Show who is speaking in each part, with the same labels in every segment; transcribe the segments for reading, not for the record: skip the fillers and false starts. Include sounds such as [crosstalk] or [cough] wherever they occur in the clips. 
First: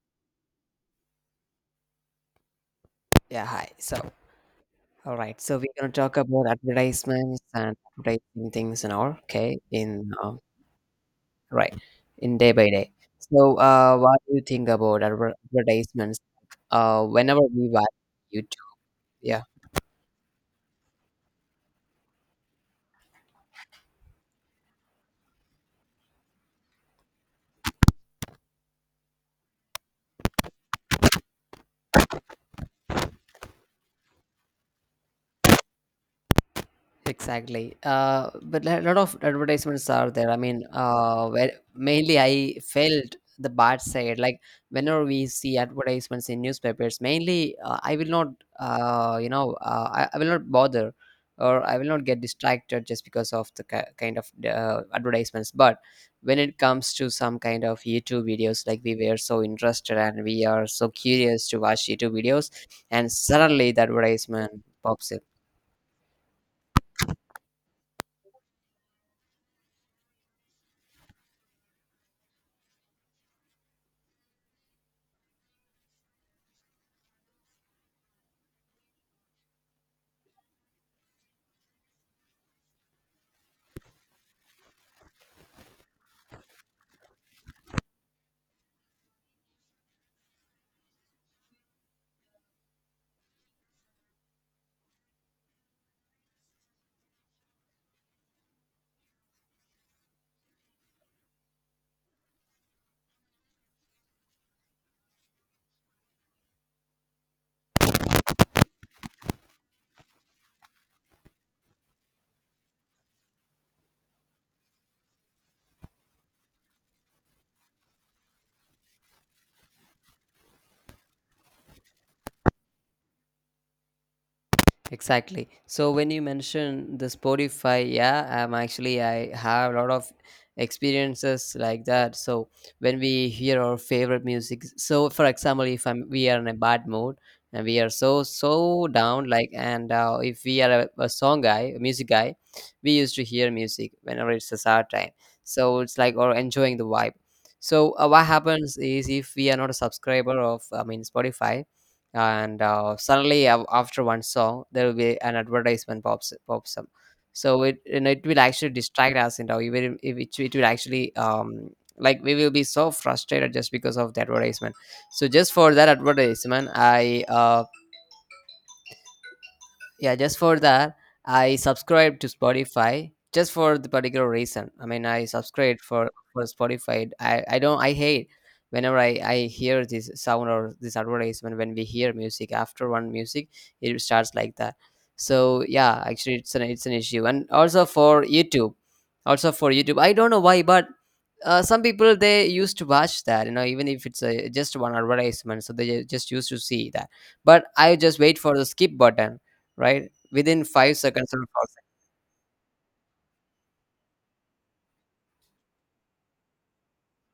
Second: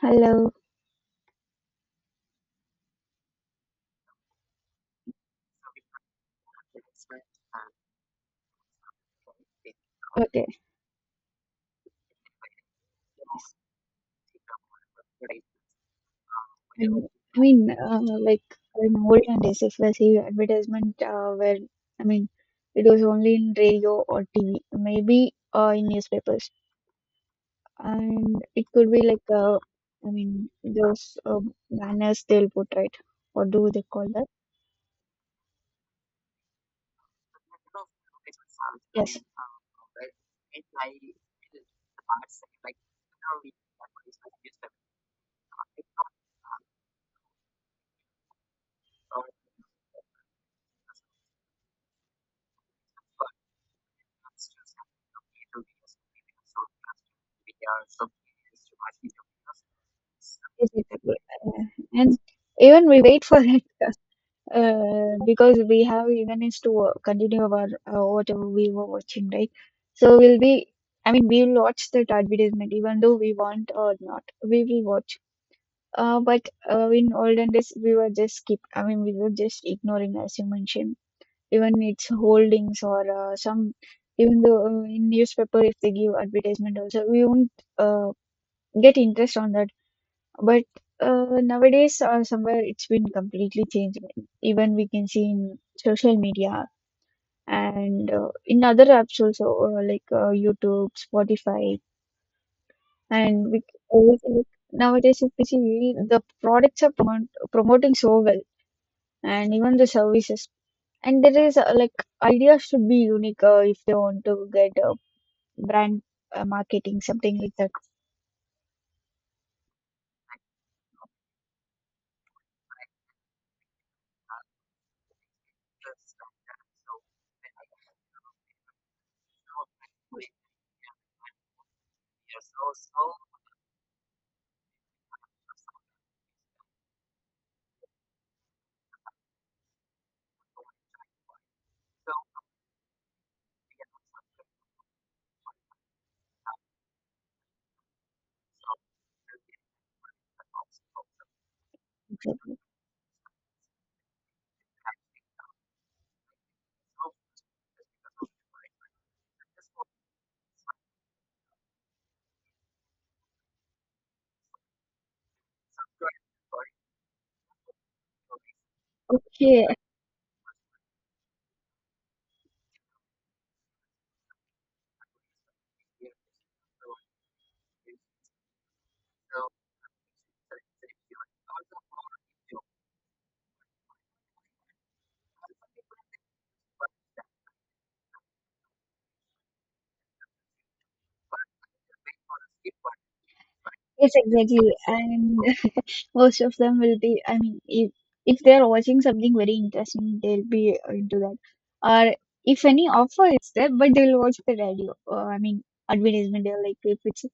Speaker 1: Hello.
Speaker 2: Yeah, hi. All right. So we're gonna talk about advertisements and advertising things and all. Okay,
Speaker 1: Okay.
Speaker 2: right, in day by day. So, what do you think about advertisements?
Speaker 1: And I
Speaker 2: Whenever we
Speaker 1: mean,
Speaker 2: watch
Speaker 1: uh, like
Speaker 2: YouTube,
Speaker 1: in olden
Speaker 2: yeah.
Speaker 1: days, if I see advertisement, I mean, it was only in radio or TV, maybe in newspapers, and it could be like those banners they'll put, right, or do they call that?
Speaker 2: Exactly. But a lot of
Speaker 1: Yes.
Speaker 2: advertisements are there. Where mainly I felt the bad side. Like whenever we see advertisements in newspapers, mainly I will not, I will not bother or I will not get distracted just because of the kind of advertisements. But when it comes to some kind of YouTube videos, like we were so interested and we are
Speaker 1: Yes,
Speaker 2: so
Speaker 1: exactly.
Speaker 2: curious to
Speaker 1: Uh,
Speaker 2: watch YouTube
Speaker 1: and
Speaker 2: videos,
Speaker 1: even we
Speaker 2: and
Speaker 1: wait for it.
Speaker 2: suddenly the advertisement pops in.
Speaker 1: Because we have even is to continue our whatever we were watching, right? So we'll be, I mean, we'll watch that advertisement even though we want or not, we will watch. But In olden days, we were just keep, I mean, we were just ignoring as you mentioned, even its holdings or some, even though in newspaper if they give advertisement also, we won't uh, get interest on that. But nowadays, somewhere it's been completely changed. Even we can see in social media and in other apps also, YouTube, Spotify, and we always like nowadays if we see the products are promoting so well, and even the services. And there is like ideas should be unique if they want to get brand marketing, something like that.
Speaker 2: Exactly. So when you mention the Spotify, yeah, I have a lot of experiences like that. So when we hear our favorite music, so for example, if I'm we are in a bad mood and we are so down, like and if we are a song guy, a music guy, we used to hear music whenever it's a sad time. So it's like or enjoying the vibe. So what happens is if we are not a subscriber of I mean Spotify,
Speaker 1: Exactly.
Speaker 2: and suddenly after one song there will be an advertisement pops up. So it will actually distract us, and you know even if it, it will actually like we will be so frustrated just because of the advertisement. So just for that advertisement I,
Speaker 1: Okay,
Speaker 2: yeah, just for that I subscribe to Spotify. Just for the particular reason, I mean, I subscribe for Spotify. I don't, I hate whenever I hear this sound or this advertisement. When we hear music, after one music it starts like that. So yeah, actually it's an issue. And also for YouTube, also for YouTube, I don't know why, but some people they used to watch that, you know, even if
Speaker 1: yes,
Speaker 2: it's
Speaker 1: exactly.
Speaker 2: just one
Speaker 1: And
Speaker 2: advertisement, so they just
Speaker 1: Most
Speaker 2: used
Speaker 1: of
Speaker 2: to
Speaker 1: them
Speaker 2: see
Speaker 1: will
Speaker 2: that.
Speaker 1: be, I mean,
Speaker 2: But I just wait
Speaker 1: if
Speaker 2: for the
Speaker 1: they're
Speaker 2: skip
Speaker 1: watching something
Speaker 2: button
Speaker 1: very
Speaker 2: right
Speaker 1: interesting, they'll
Speaker 2: within
Speaker 1: be
Speaker 2: five
Speaker 1: into
Speaker 2: seconds or
Speaker 1: that.
Speaker 2: 4 seconds.
Speaker 1: Or if any offer is there, but they'll watch the radio. I mean, advertisement, they're like, if it's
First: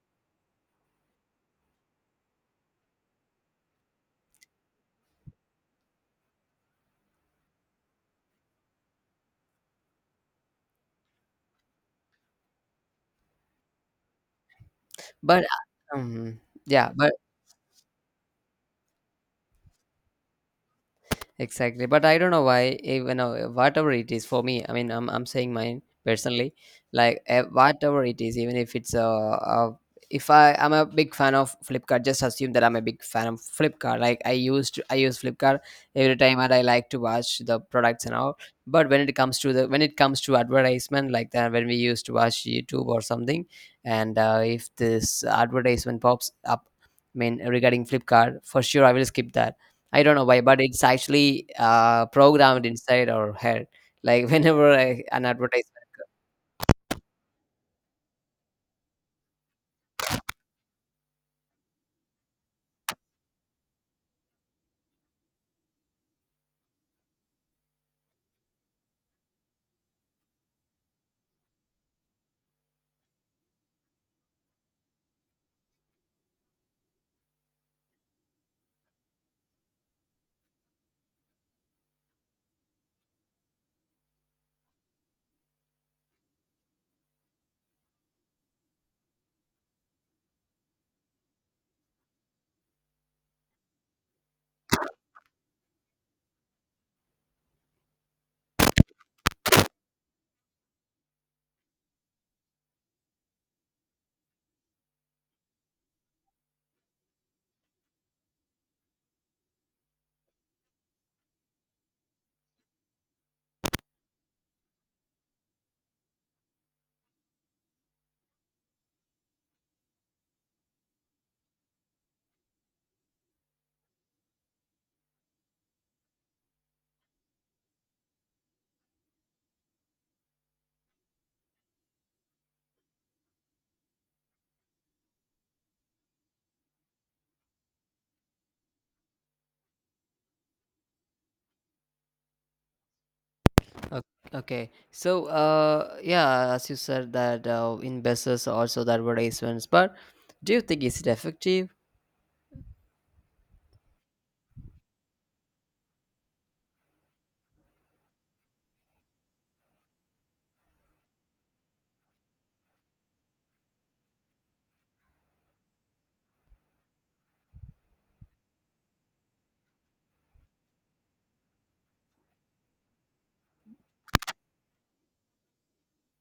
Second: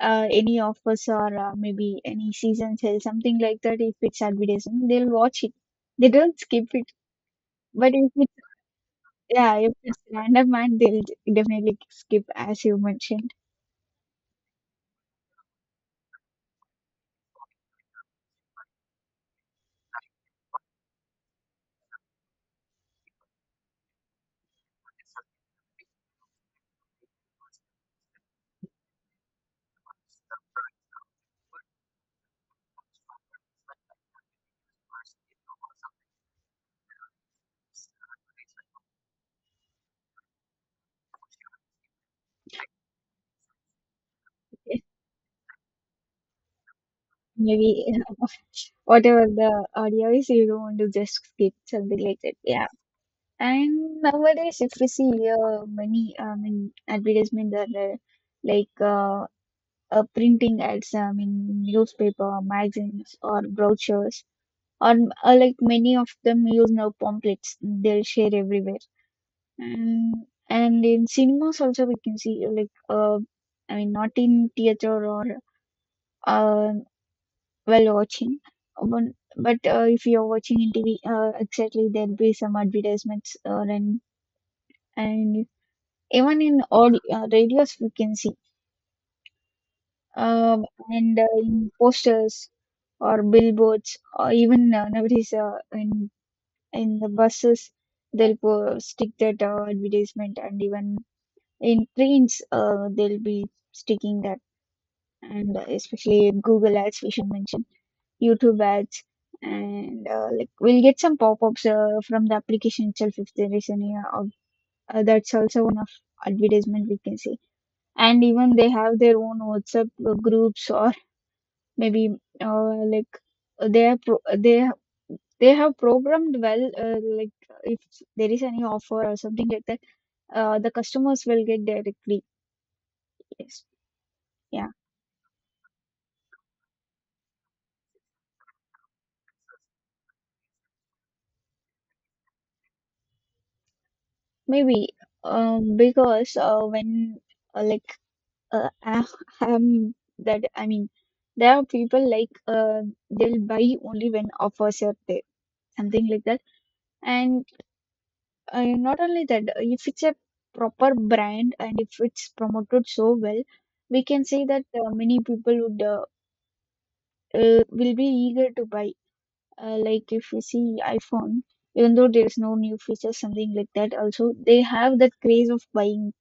Speaker 1: any offers or maybe any season sale, something like that, if it's advertisement, they'll watch it. They don't skip it. But if it's, yeah, if it's random and they'll definitely skip, as you mentioned.
Speaker 2: But um, yeah but exactly, but I don't know why. Even whatever it is for me, I mean, I'm saying mine personally, like whatever it is, even if it's a if I'm a big fan of Flipkart, just assume that I'm a big fan of Flipkart. Like I used to, I use Flipkart every time, and I like to watch the products and all. But when it comes to advertisement like that, when we used to watch YouTube or something, and if
Speaker 1: If
Speaker 2: this advertisement pops up, I mean
Speaker 1: Maybe
Speaker 2: regarding
Speaker 1: [laughs]
Speaker 2: Flipkart, for sure I will
Speaker 1: whatever
Speaker 2: skip that.
Speaker 1: the
Speaker 2: I
Speaker 1: audio
Speaker 2: don't know
Speaker 1: is,
Speaker 2: why,
Speaker 1: you
Speaker 2: but
Speaker 1: don't want
Speaker 2: it's
Speaker 1: to just
Speaker 2: actually
Speaker 1: skip something like that.
Speaker 2: programmed
Speaker 1: Yeah.
Speaker 2: inside our head. [laughs]
Speaker 1: And
Speaker 2: Like
Speaker 1: nowadays, if
Speaker 2: whenever
Speaker 1: we
Speaker 2: I,
Speaker 1: see
Speaker 2: an advertisement.
Speaker 1: many, advertisement that are like uh, printing ads, I mean, newspaper, magazines, or brochures, or like many of them use now pamphlets. They'll share everywhere, and and in cinemas also we can see like I mean, not in theater or uh, while watching, but but if you're watching in TV, exactly there'll be some advertisements or an and even in audio, radios we can see, uh, and in posters or billboards or even nowadays in the buses they'll stick that advertisement, and even in trains they'll be sticking that. And especially Google ads we should mention, YouTube ads. And like we'll get some pop-ups from the application itself if there is any that's also one of advertisement we can see. And even they have their own WhatsApp groups or maybe uh, like they are pro- they ha- they have programmed well like if there is any offer or something like that, the customers will get directly. Yes. Yeah.
Speaker 2: O- Okay,
Speaker 1: Maybe
Speaker 2: so
Speaker 1: because
Speaker 2: yeah, as you said
Speaker 1: when
Speaker 2: that
Speaker 1: uh, like
Speaker 2: in business also the
Speaker 1: I
Speaker 2: advertisements, but
Speaker 1: am that
Speaker 2: do you
Speaker 1: I
Speaker 2: think
Speaker 1: mean
Speaker 2: is it
Speaker 1: there are
Speaker 2: effective?
Speaker 1: people like they'll buy only when offers are there, something like that. And not only that, if it's a proper brand and if it's promoted so well, we can say that many people would will be eager to buy. Like if we see iPhone, even though there is no new feature, something like that, also they have that craze of buying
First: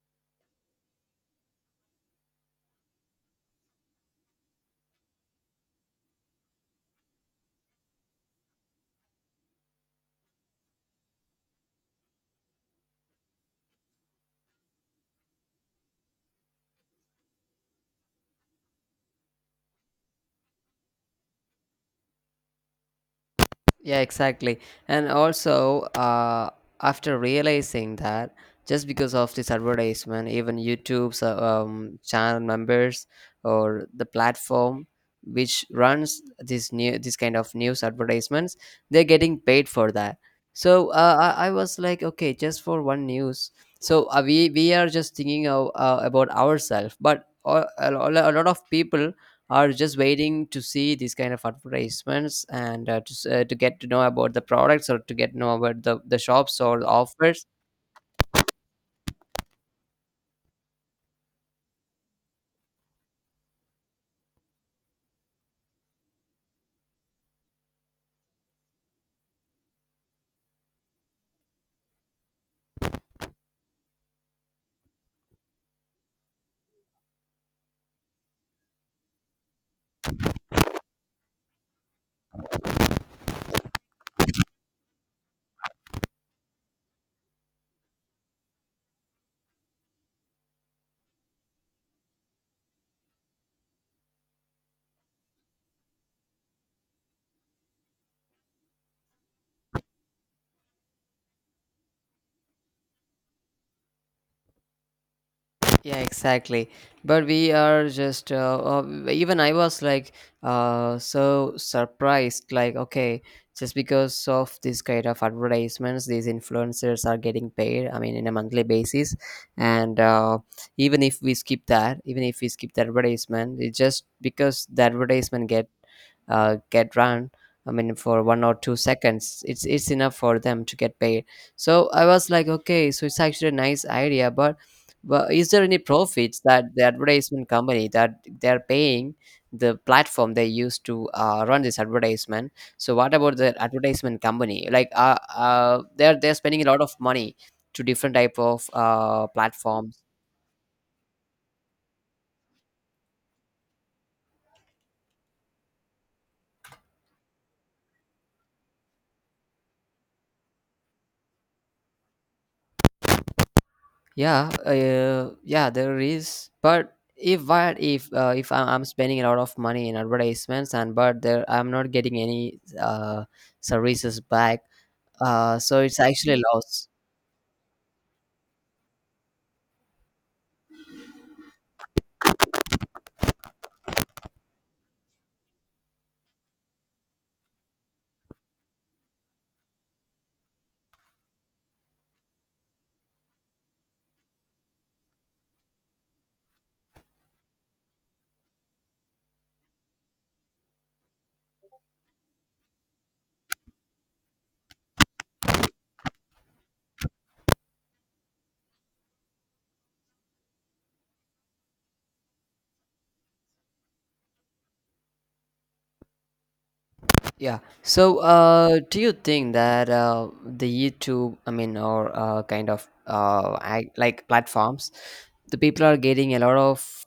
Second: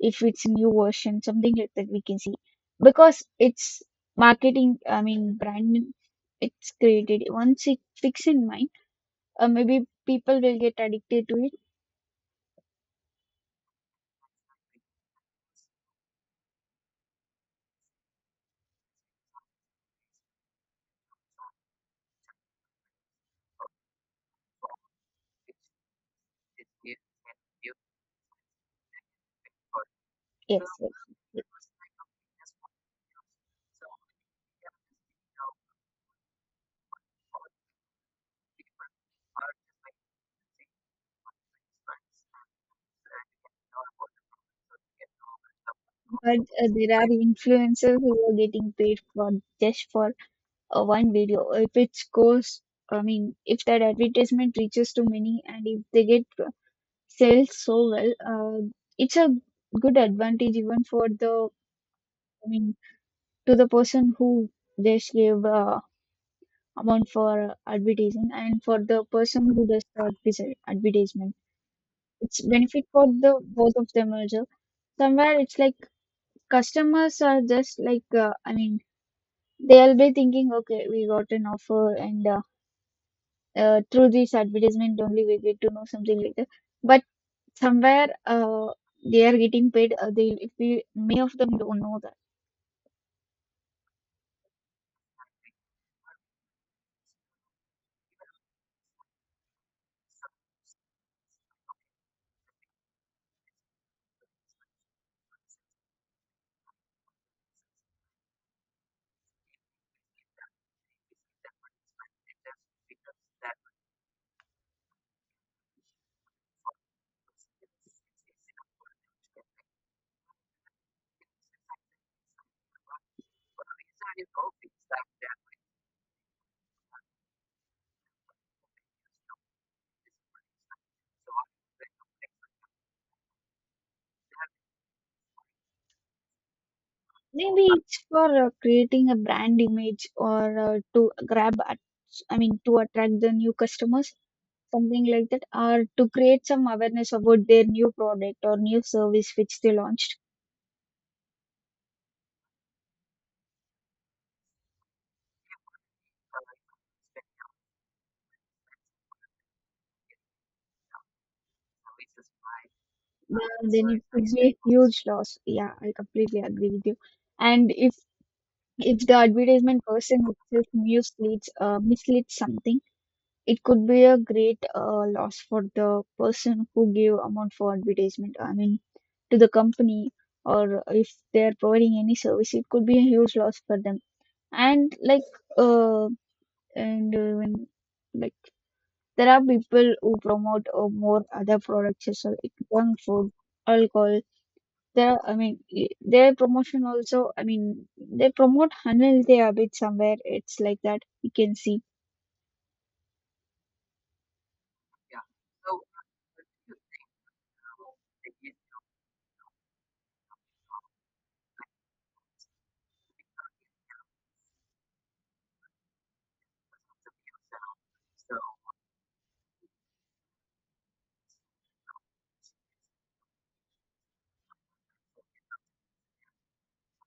Speaker 1: if it's new version, something like that we can see, because it's marketing. I mean, brand it's created once it fixed in mind, maybe people will get addicted to it.
Speaker 2: Yeah, exactly. And also, after realizing that, just because of this advertisement, even
Speaker 1: Yes, yes.
Speaker 2: YouTube's channel members or the platform which runs this new this kind of news advertisements, they're getting paid for that. So I was like, okay, just for one news. So we are just thinking of, about
Speaker 1: But
Speaker 2: ourselves,
Speaker 1: there are
Speaker 2: but
Speaker 1: influencers who
Speaker 2: a
Speaker 1: are
Speaker 2: lot of
Speaker 1: getting paid
Speaker 2: people
Speaker 1: for
Speaker 2: are
Speaker 1: just
Speaker 2: just
Speaker 1: for
Speaker 2: waiting to see
Speaker 1: one
Speaker 2: these kind
Speaker 1: video.
Speaker 2: of
Speaker 1: If it
Speaker 2: advertisements
Speaker 1: goes,
Speaker 2: and
Speaker 1: I mean,
Speaker 2: to
Speaker 1: if
Speaker 2: get
Speaker 1: that
Speaker 2: to know about the
Speaker 1: advertisement
Speaker 2: products
Speaker 1: reaches
Speaker 2: or
Speaker 1: to
Speaker 2: to get to
Speaker 1: many
Speaker 2: know
Speaker 1: and if
Speaker 2: about
Speaker 1: they
Speaker 2: the
Speaker 1: get
Speaker 2: shops or the offers.
Speaker 1: sales so well, it's a good advantage even for the, I mean, to the person who just gave amount for advertising, and for the person who does the advertisement. It's benefit for the both of them also. Somewhere it's like customers are just like I mean they'll be thinking, okay, we got an offer, and through this advertisement only we get to know something like that. But somewhere they are getting paid. They, if we, many of them don't know that.
Speaker 2: Yeah, exactly. But we are just, even I was like so surprised, like, okay, just because of this kind of advertisements, these influencers are getting paid, I mean, in a monthly basis. And even if we skip that, even if we skip the advertisement, it just because the advertisement get run, I mean for 1 or 2 seconds, it's enough for them to get paid. So I was like, okay, so it's actually a nice idea, but is there any profits that the advertisement
Speaker 1: Maybe
Speaker 2: company
Speaker 1: it's
Speaker 2: that
Speaker 1: for
Speaker 2: they're
Speaker 1: creating
Speaker 2: paying
Speaker 1: a brand
Speaker 2: the
Speaker 1: image
Speaker 2: platform they
Speaker 1: or
Speaker 2: use to
Speaker 1: to grab
Speaker 2: run this
Speaker 1: at, I
Speaker 2: advertisement?
Speaker 1: mean to
Speaker 2: So what
Speaker 1: attract the
Speaker 2: about
Speaker 1: new
Speaker 2: the
Speaker 1: customers,
Speaker 2: advertisement company? Like,
Speaker 1: something
Speaker 2: uh,
Speaker 1: like that,
Speaker 2: uh,
Speaker 1: or to
Speaker 2: they're they're
Speaker 1: create
Speaker 2: spending
Speaker 1: some
Speaker 2: a lot of
Speaker 1: awareness
Speaker 2: money
Speaker 1: about their
Speaker 2: to
Speaker 1: new
Speaker 2: different type
Speaker 1: product or
Speaker 2: of
Speaker 1: new service which they
Speaker 2: platforms.
Speaker 1: launched. Then it could be
Speaker 2: Yeah,
Speaker 1: a huge loss.
Speaker 2: yeah,
Speaker 1: Yeah, I
Speaker 2: there
Speaker 1: completely
Speaker 2: is.
Speaker 1: agree with
Speaker 2: But
Speaker 1: you.
Speaker 2: if
Speaker 1: And
Speaker 2: what if I'm
Speaker 1: if the
Speaker 2: spending a lot of
Speaker 1: advertisement
Speaker 2: money in
Speaker 1: person itself
Speaker 2: advertisements, and but there
Speaker 1: misleads,
Speaker 2: I'm not getting
Speaker 1: misleads
Speaker 2: any
Speaker 1: something, it could be a
Speaker 2: services back,
Speaker 1: great loss for
Speaker 2: so
Speaker 1: the
Speaker 2: it's actually a
Speaker 1: person who
Speaker 2: loss.
Speaker 1: gave amount for advertisement. I mean, to the company, or if they are providing any service, it could be a huge loss for them. And like, uh, and uh, when- like there are people who promote more other products, so like junk food, alcohol. There, I mean, their promotion also, I mean, they promote Hanil they a bit somewhere. It's like that. You can see.
Speaker 2: Yeah. So, do you think that the YouTube, I mean, or like platforms, the people are getting a lot of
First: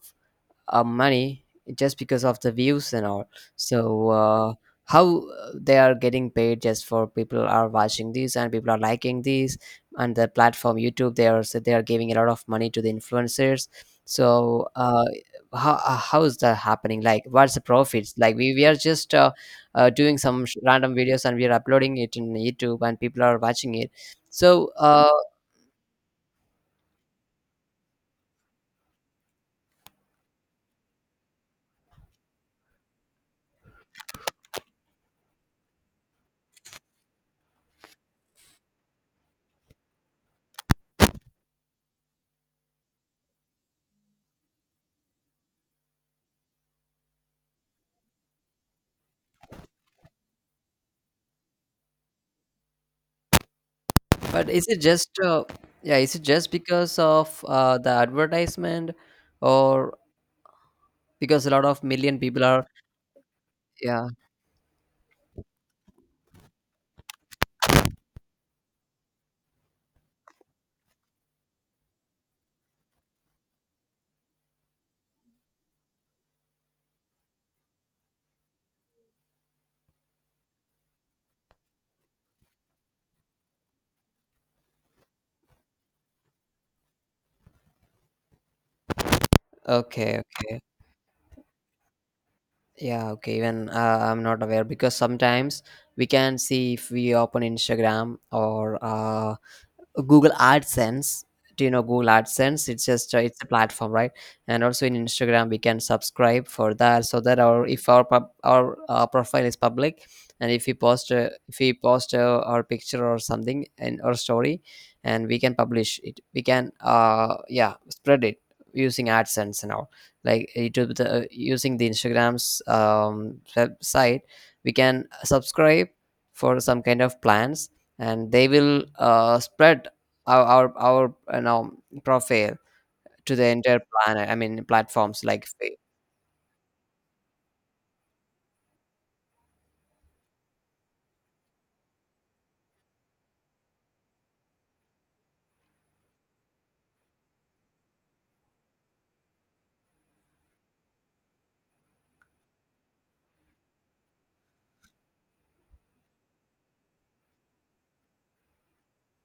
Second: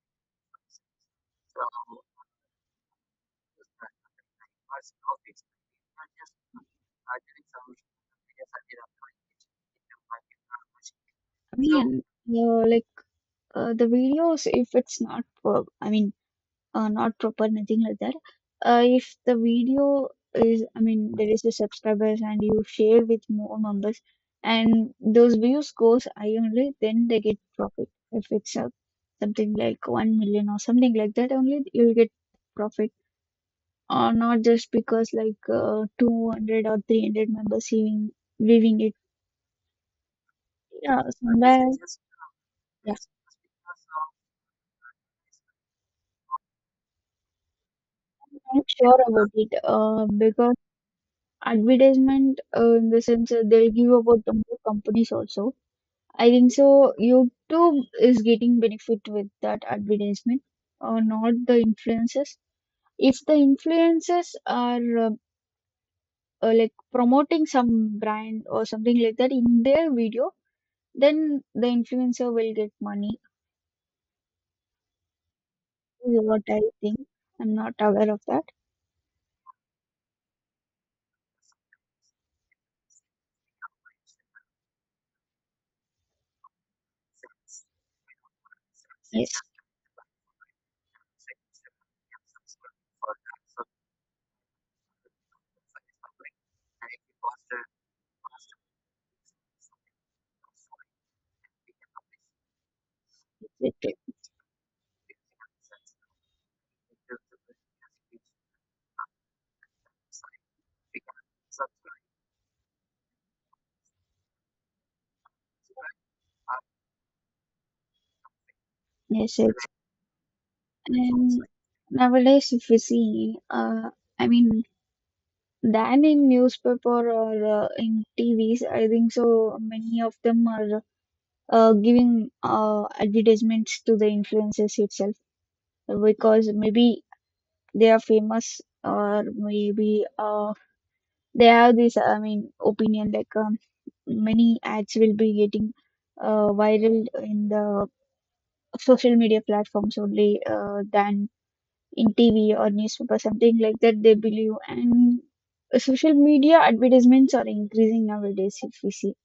Speaker 2: money just because of the views and all. So how they are getting paid just for people are watching these, and people are liking these, and the platform YouTube, they are
Speaker 1: I
Speaker 2: so they are
Speaker 1: mean,
Speaker 2: giving a lot of
Speaker 1: uh,
Speaker 2: money to
Speaker 1: like
Speaker 2: the influencers.
Speaker 1: the videos,
Speaker 2: So
Speaker 1: if it's not, pro I mean,
Speaker 2: how is that happening?
Speaker 1: not
Speaker 2: Like
Speaker 1: proper,
Speaker 2: what's the
Speaker 1: nothing like
Speaker 2: profits?
Speaker 1: that.
Speaker 2: Like we are just
Speaker 1: If the video
Speaker 2: doing some
Speaker 1: is, I
Speaker 2: random
Speaker 1: mean,
Speaker 2: videos
Speaker 1: there
Speaker 2: and
Speaker 1: is
Speaker 2: we
Speaker 1: the
Speaker 2: are uploading it
Speaker 1: subscribers
Speaker 2: in
Speaker 1: and you
Speaker 2: YouTube and
Speaker 1: share with
Speaker 2: people are
Speaker 1: more
Speaker 2: watching it.
Speaker 1: members,
Speaker 2: So
Speaker 1: and those views goes high only, then they get profit. If it's something like 1 million or something like that, only you'll get profit or not just because like 200 or 300 members viewing, viewing it. Yeah, somewhere. Yeah, I'm sure about it, because advertisement, in the sense that they'll give about the
Speaker 2: but
Speaker 1: more
Speaker 2: is it just
Speaker 1: companies also.
Speaker 2: yeah? Is it
Speaker 1: I
Speaker 2: just
Speaker 1: think so.
Speaker 2: because of
Speaker 1: YouTube
Speaker 2: the
Speaker 1: is getting
Speaker 2: advertisement,
Speaker 1: benefit with that
Speaker 2: or
Speaker 1: advertisement, not
Speaker 2: because a
Speaker 1: the
Speaker 2: lot of million
Speaker 1: influencers.
Speaker 2: people are,
Speaker 1: If the
Speaker 2: yeah?
Speaker 1: influencers are like promoting some brand or something like that in their video, then the influencer will get money, is what I think. I'm not aware of that. Yes,
Speaker 2: Okay, okay, yeah, okay. Even I'm not aware because sometimes we can see if we open Instagram or Google AdSense. Do you know Google AdSense? It's just it's a
Speaker 1: it,
Speaker 2: platform, right? And also in Instagram, we can subscribe for that, so that our if our pub, our profile is public, and if we post our picture or something in our story, and we can publish it, we can yeah spread it using
Speaker 1: yes,
Speaker 2: AdSense
Speaker 1: it's,
Speaker 2: and all. Like it will be
Speaker 1: and
Speaker 2: using the
Speaker 1: nowadays
Speaker 2: Instagram's
Speaker 1: if we see,
Speaker 2: website,
Speaker 1: I mean,
Speaker 2: we can subscribe
Speaker 1: than in
Speaker 2: for some
Speaker 1: newspaper
Speaker 2: kind of
Speaker 1: or
Speaker 2: plans
Speaker 1: in
Speaker 2: and they
Speaker 1: TVs, I
Speaker 2: will
Speaker 1: think so.
Speaker 2: spread
Speaker 1: Many of them
Speaker 2: our
Speaker 1: are
Speaker 2: our our you know
Speaker 1: giving
Speaker 2: profile to the entire
Speaker 1: advertisements to the
Speaker 2: planet. I mean
Speaker 1: influencers itself
Speaker 2: platforms like
Speaker 1: because maybe they are famous or maybe they have this. I mean, opinion like many ads will be getting viral in the social media platforms only than in TV or newspaper, something like that they believe. And social media advertisements are increasing nowadays if we see.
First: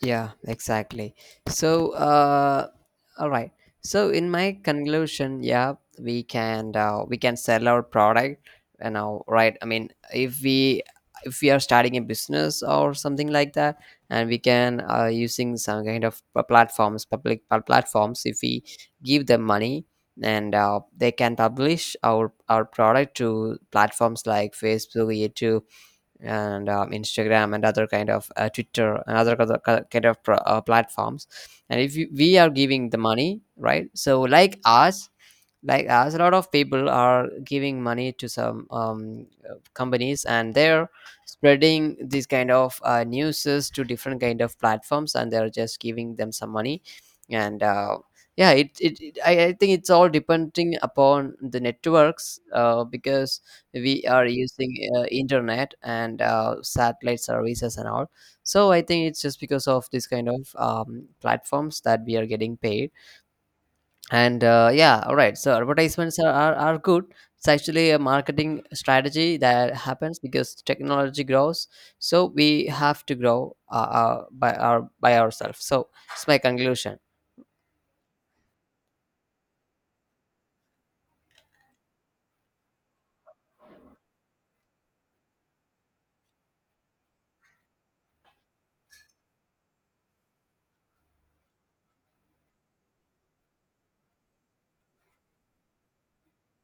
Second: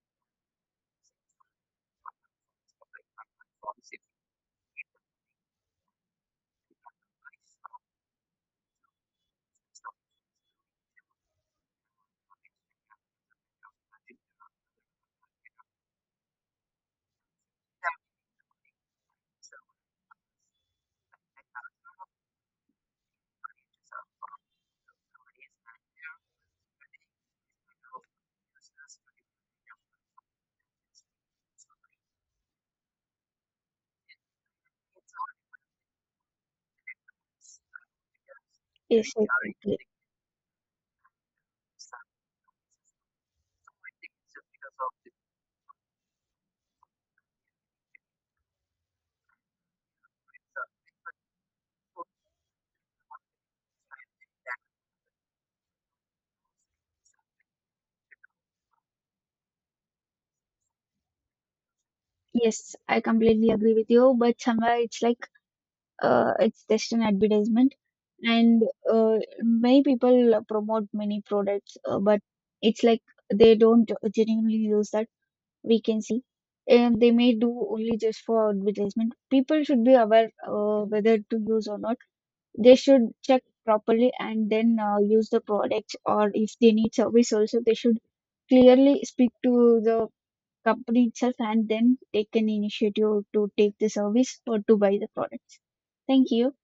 Speaker 2: yeah, exactly. So, all right. So, in my conclusion, yeah, we can sell our product. You know, right? I mean, if we are starting a business or something like that, and we can using some kind of platforms, public platforms, if we give them money and they can publish our product to platforms like Facebook, YouTube, and Instagram, and other kind of Twitter, and other kind of platforms. And if you, we are giving the money, right? So like us, like as a lot of people are giving money to some
Speaker 1: Yes, exactly.
Speaker 2: companies, and they're spreading these kind of newses to different kind of platforms, and they're just giving them some money. And I think it's all depending upon the networks, because we are using internet and satellite services and all. So I think it's just because of this kind of platforms that we are getting
Speaker 1: Yes,
Speaker 2: paid.
Speaker 1: I completely agree with you, but
Speaker 2: And
Speaker 1: somewhere
Speaker 2: yeah,
Speaker 1: it's
Speaker 2: all
Speaker 1: like
Speaker 2: right, so advertisements
Speaker 1: it's
Speaker 2: are
Speaker 1: just an
Speaker 2: good. It's
Speaker 1: advertisement,
Speaker 2: actually a marketing
Speaker 1: and
Speaker 2: strategy that
Speaker 1: many
Speaker 2: happens
Speaker 1: people
Speaker 2: because
Speaker 1: promote many
Speaker 2: technology grows,
Speaker 1: products, but
Speaker 2: so we
Speaker 1: it's like
Speaker 2: have to
Speaker 1: they
Speaker 2: grow
Speaker 1: don't
Speaker 2: by
Speaker 1: genuinely
Speaker 2: our
Speaker 1: use that,
Speaker 2: by ourselves.
Speaker 1: we
Speaker 2: So
Speaker 1: can see.
Speaker 2: it's my conclusion.
Speaker 1: And they may do only just for advertisement. People should be aware whether to use or not. They should check properly and then use the products, or if they need service also they should clearly speak to the company itself and then take an initiative to take the service or to buy the products. Thank you.